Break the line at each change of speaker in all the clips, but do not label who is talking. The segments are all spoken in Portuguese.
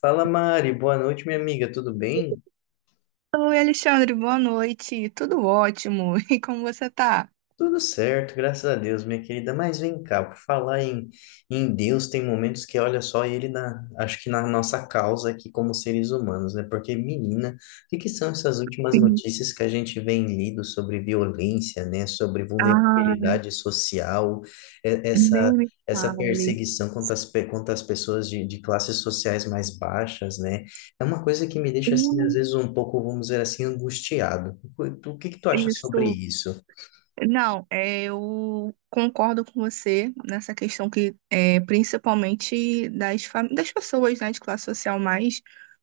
Fala Mari, boa noite, minha amiga, tudo bem?
Oi, Alexandre, boa noite. Tudo ótimo. E como você tá?
Tudo certo, graças a Deus, minha querida. Mas vem cá, por falar em Deus, tem momentos que olha só ele na, acho que na nossa causa aqui como seres humanos, né? Porque, menina, o que que são essas últimas
Sim.
notícias que a gente vem lido sobre violência, né? Sobre
Ah,
vulnerabilidade social, e-
nem
essa,
me
essa
fale.
perseguição contra as pessoas de classes sociais mais baixas, né? É uma coisa que me deixa, assim, às
Hum.
vezes um pouco, vamos dizer assim, angustiado. O que que tu acha sobre
Isso.
isso?
Não, é, eu concordo com você nessa questão que é principalmente das, das pessoas, né, de classe social mais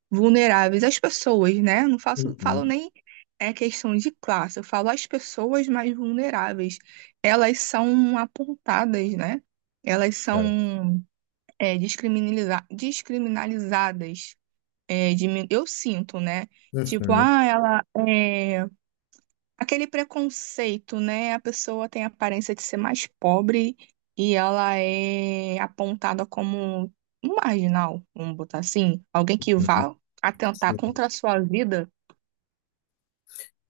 vulneráveis. As pessoas, né? Não faço, falo
Uhum,
nem é questão de classe, eu falo as pessoas mais vulneráveis. Elas são apontadas, né? Elas
sabe?
são. É, descriminalizadas. É, eu sinto, né? Tipo,
Uhum,
ah, ela é aquele preconceito, né? A pessoa tem a aparência de ser mais pobre e ela é apontada como um marginal, vamos botar assim, alguém que
uhum.
vá atentar
Sim.
contra a sua vida.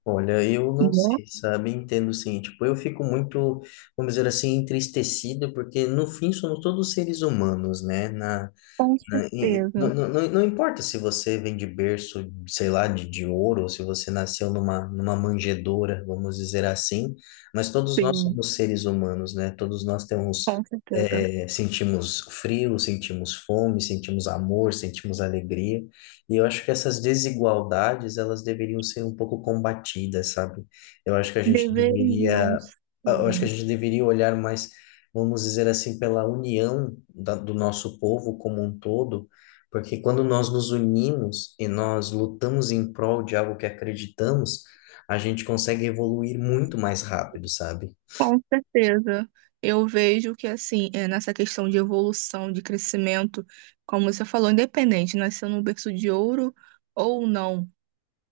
Olha, eu não
Né?
sei, sabe? Entendo sim. Tipo, eu fico muito, vamos dizer assim, entristecido, porque no fim somos todos seres humanos, né?
Com
Né? E
certeza,
não, não, não importa se você vem de berço, sei lá, de ouro, ou se você nasceu numa manjedoura, vamos dizer assim, mas todos nós
sim,
somos seres humanos, né? Todos nós temos,
com certeza.
é, sentimos frio, sentimos fome, sentimos amor, sentimos alegria, e eu acho que essas desigualdades, elas deveriam ser um pouco combatidas, sabe? Eu acho que a gente
Deveriam,
deveria, eu acho que a
sim.
gente deveria olhar mais vamos dizer assim, pela união da, do nosso povo como um todo, porque quando nós nos unimos e nós lutamos em prol de algo que acreditamos, a gente consegue evoluir muito mais rápido, sabe?
Com certeza. Eu vejo que, assim, é, nessa questão de evolução, de crescimento, como você falou, independente, nasceu num berço de ouro ou não,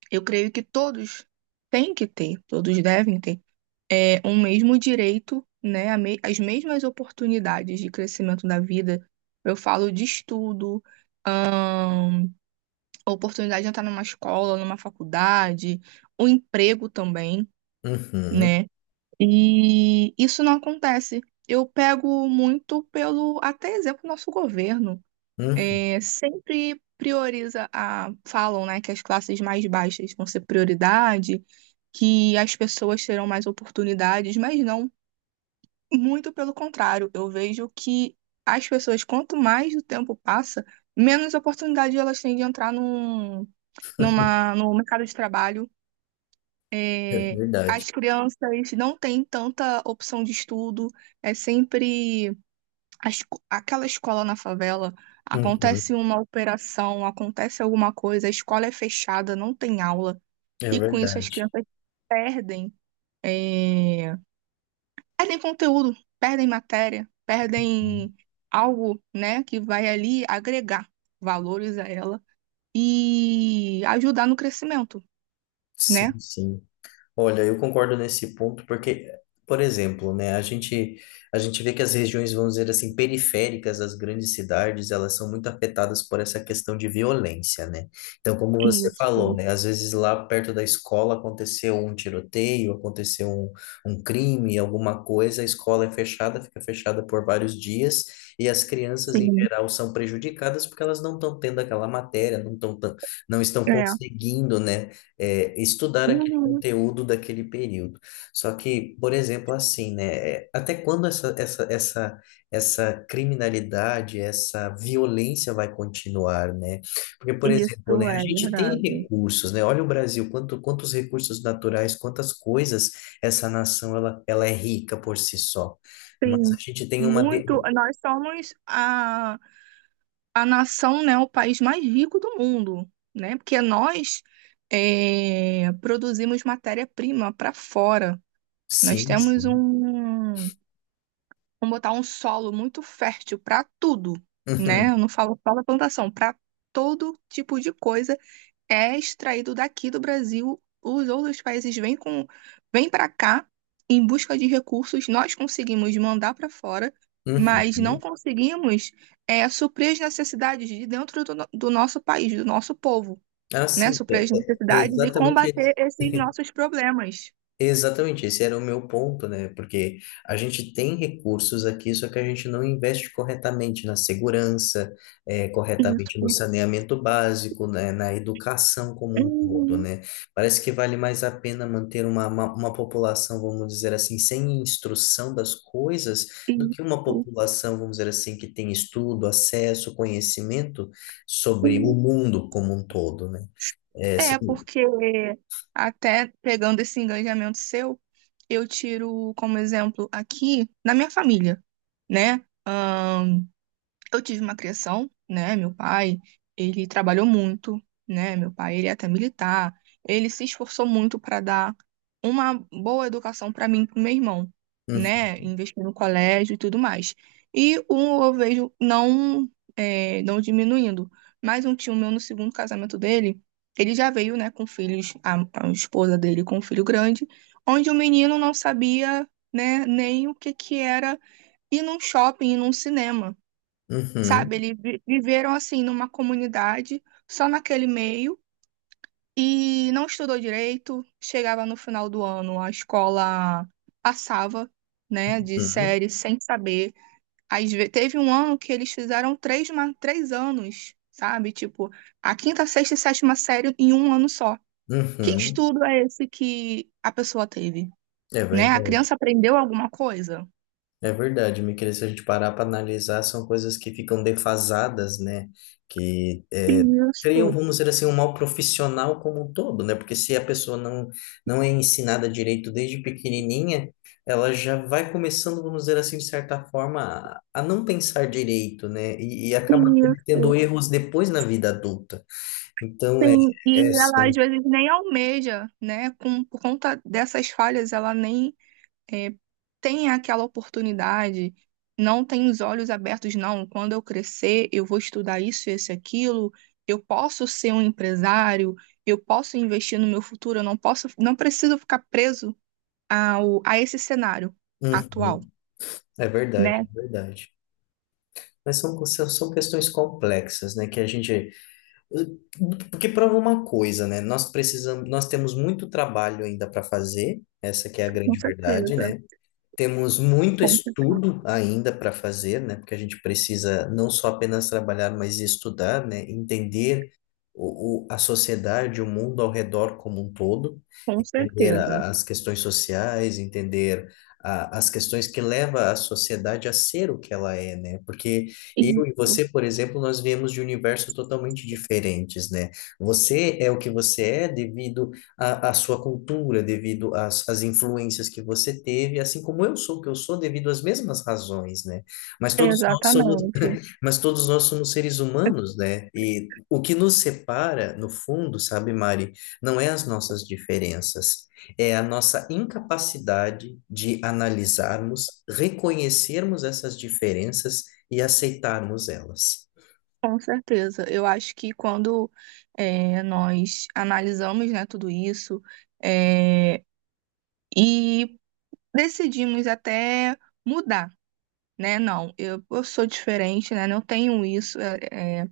eu creio que todos têm que ter, todos devem ter, é, um mesmo direito, né, as mesmas oportunidades de crescimento da vida. Eu falo de estudo, a oportunidade de entrar numa escola, numa faculdade, o emprego também,
Uhum,
né? E isso não acontece. Eu pego muito pelo, até exemplo, nosso governo.
uhum,
É, sempre prioriza a, falam, né, que as classes mais baixas vão ser prioridade, que as pessoas terão mais oportunidades, mas não, muito pelo contrário. Eu vejo que as pessoas, quanto mais o tempo passa, menos oportunidade elas têm de entrar num, numa, no mercado de trabalho.
é
É,
verdade.
as crianças não têm tanta opção de estudo, é sempre aquela escola na favela. Acontece
Uhum,
uma operação, acontece alguma coisa, a escola é fechada, não tem aula,
é
e com isso as
verdade.
crianças perdem, é, perdem conteúdo, perdem matéria, perdem algo, né, que vai ali agregar valores a ela e ajudar no crescimento, né?
Sim, sim. Olha, eu concordo nesse ponto porque, por exemplo, né, a gente vê que as regiões, vamos dizer assim, periféricas das grandes cidades, elas são muito afetadas por essa questão de violência, né? Então, como você
Isso,
falou, né, às vezes lá perto da escola aconteceu um tiroteio, aconteceu um, um crime, alguma coisa, a escola é fechada, fica fechada por vários dias. E as crianças, em
sim.
geral, são prejudicadas porque elas não estão tendo aquela matéria, não estão
É.
conseguindo, né, é, estudar
Uhum.
conteúdo daquele período. Só que, por exemplo, assim, né? é, Até quando essa criminalidade, essa violência vai continuar, né? Porque, por
Isso
exemplo, né, a
é
gente tem
verdade.
recursos, né? Olha o Brasil, quanto, quantos recursos naturais, quantas coisas essa nação ela é rica por si só. Mas a
Sim,
gente tem uma. De...
muito. Nós somos a nação, né, o país mais rico do mundo, né? Porque nós é, produzimos matéria-prima para fora. Nós
Sim,
temos um,
sim.
vamos botar um solo muito fértil para tudo, né? Eu não falo só da plantação, para todo tipo de coisa é extraído daqui do Brasil, os outros países vêm com, vêm para cá em busca de recursos, nós conseguimos mandar para fora,
Uhum,
mas não
uhum.
conseguimos é, suprir as necessidades de dentro do, do nosso país, do nosso povo,
Ah,
né?
sim,
Suprir
é,
as
é- é
necessidades e
exatamente
combater esses nossos problemas.
Exatamente, esse era o meu ponto, né? Porque a gente tem recursos aqui, só que a gente não investe corretamente na segurança, eh,
Isso.
corretamente no saneamento básico, né? Na educação como um todo,
Uhum.
né? Parece que vale mais a pena manter uma, uma população, vamos dizer assim, sem instrução das coisas, do que uma
Isso.
população, vamos dizer assim, que tem estudo, acesso, conhecimento sobre o
Sim.
mundo como um todo, né? Eh,
É,
são-
porque até pegando esse engajamento seu, eu tiro como exemplo aqui na minha família, né? Eu tive uma criação, né? Meu pai, ele trabalhou muito, né? Meu pai, ele é até militar. Ele se esforçou muito para dar uma boa educação para mim e para meu irmão,
Uhum,
né? Investir no colégio e tudo mais. E um eu vejo não, é, não diminuindo, mas um tio meu no segundo casamento dele, ele já veio, né, com filhos, a esposa dele com um filho grande, onde o menino não sabia, né, nem o que que era ir num shopping, ir num cinema,
uhum,
sabe? Eles viveram assim numa comunidade, só naquele meio, e não estudou direito. Chegava no final do ano, a escola passava, né, de
uhum.
série sem saber. Teve um ano que eles fizeram três, 3 anos, sabe? Tipo, a quinta, sexta e sétima série em um ano só. Que
Uhum.
estudo é esse que a pessoa teve?
É
Né? A
verdade,
criança aprendeu alguma coisa?
é verdade, Miquel, se a gente parar para analisar, são coisas que ficam defasadas, né? Que é, criam,
Isso,
vamos dizer assim, um mal profissional como um todo, né? Porque se a pessoa não, não é ensinada direito desde pequenininha, ela já vai começando, vamos dizer assim, de certa forma, a não pensar direito, né? E acaba cometendo
isso.
erros depois na vida adulta. Então, é,
Sim, e
é
ela
assim,
às vezes nem almeja, né? Com, por conta dessas falhas, ela nem é, tem aquela oportunidade, não tem os olhos abertos, não. Quando eu crescer, eu vou estudar isso, esse, aquilo, eu posso ser um empresário, eu posso investir no meu futuro, eu não posso, não preciso ficar preso ao, a esse cenário atual,
uhum, é verdade,
né?
é verdade. Mas são são questões complexas, né? Que a gente Porque prova uma coisa, né? Nós precisamos, nós temos muito trabalho ainda para fazer, essa que é a
Com
grande verdade,
certeza,
né? Temos muito
com certeza,
estudo ainda para fazer, né? Porque a gente precisa não só apenas trabalhar, mas estudar, né? Entender a sociedade, o mundo ao redor como um todo,
com
entender
certeza.
as questões sociais, entender as questões que levam a sociedade a ser o que ela é, né? Porque eu e
Isso,
você, por exemplo, nós viemos de universos totalmente diferentes, né? Você é o que você é devido a sua cultura, devido às, às influências que você teve, assim como eu sou o que eu sou devido às mesmas razões, né? Mas todos nós somos,
exatamente.
mas todos nós somos seres humanos, né? E o que nos separa, no fundo, sabe, Mari, não é as nossas diferenças, é a nossa incapacidade de analisarmos, reconhecermos essas diferenças e aceitarmos elas.
Com certeza. Eu acho que quando nós analisamos, né, tudo isso eh, e decidimos até mudar, né? Não, eu sou diferente, né? Não tenho isso. Eh,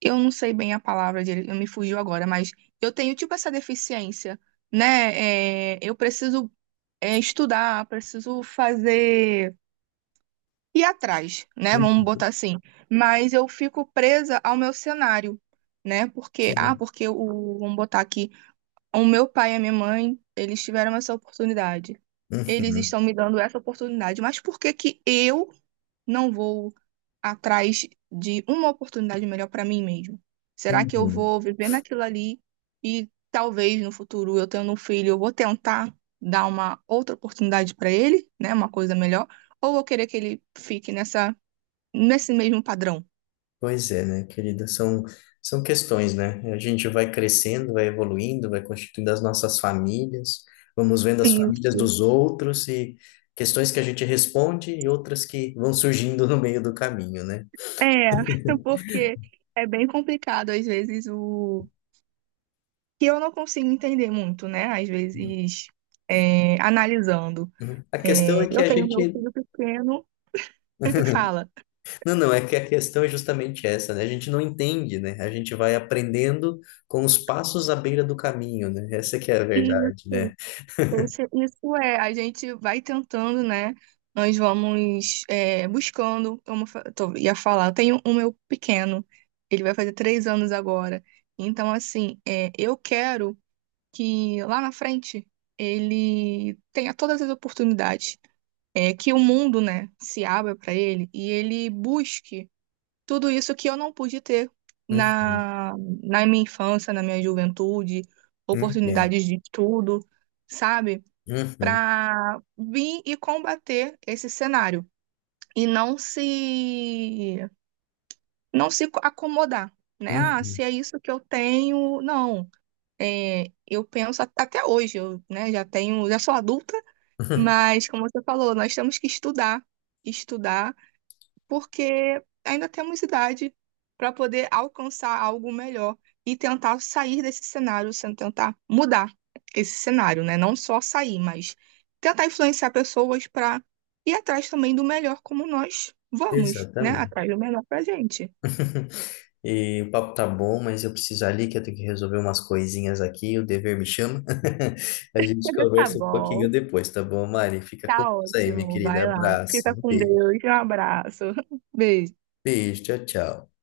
eu não sei bem a palavra dele, me fugiu agora, mas eu tenho tipo essa deficiência, né? Eu preciso estudar, preciso fazer e atrás, né? Vamos botar assim. Mas eu fico presa ao meu cenário, né? Porque, ah,
Uhum,
porque o, vamos botar aqui, o meu pai e a minha mãe, eles tiveram essa oportunidade. Eles
uhum,
estão me dando essa oportunidade. Mas por que que eu não vou atrás de uma oportunidade melhor para mim mesmo? Será que eu
uhum.
vou viver naquilo ali e talvez no futuro eu tendo um filho, eu vou tentar dar uma outra oportunidade para ele, né, uma coisa melhor, ou eu vou querer que ele fique nessa nesse mesmo padrão?
Pois é, né, querida? São questões, né? A gente vai crescendo, vai evoluindo, vai constituindo as nossas famílias, vamos vendo as famílias
Isso.
dos outros e questões que a gente responde e outras que vão surgindo no meio do caminho, né?
É, porque é bem complicado às vezes o que eu não consigo entender muito, né? Às vezes é, analisando.
Uhum. A questão
É,
é que
eu
a
tenho meu
gente.
filho pequeno, que fala.
Não, não, é que a questão é justamente essa, né? A gente não entende, né? A gente vai aprendendo com os passos à beira do caminho, né? Essa que é a
Isso,
verdade, né?
isso é, a gente vai tentando, né? Nós vamos é, buscando, como eu ia falar, eu tenho um meu pequeno, ele vai fazer 3 anos agora. Então, assim, é, eu quero que lá na frente ele tenha todas as oportunidades, é, que o mundo, né, se abra para ele e ele busque. Tudo isso que eu não pude ter
Uhum,
na, na minha infância, na minha juventude,
entendo.
oportunidades de estudo, sabe?
Uhum,
Para vir e combater esse cenário e não se acomodar, né? Ah,
uhum.
se é isso que eu tenho, não. É, eu penso até hoje, eu, né, já tenho, já sou adulta, mas como você falou, nós temos que estudar, estudar porque ainda temos idade para poder alcançar algo melhor e tentar sair desse cenário, sem tentar mudar esse cenário, né? Não só sair, mas tentar influenciar pessoas para ir atrás também do melhor como nós vamos, né? Atrás
Exatamente.
do melhor pra gente.
E o papo tá bom, mas eu preciso ali que eu tenho que resolver umas coisinhas aqui, o dever me chama. A gente
Tá
conversa um
bom,
pouquinho depois, tá bom, Mari? Fica com
tá
Deus aí, minha
ótimo.
querida.
Vai lá. Fica
Abraço,
com
beijo.
Deus. Um abraço. Beijo.
Beijo, tchau, tchau.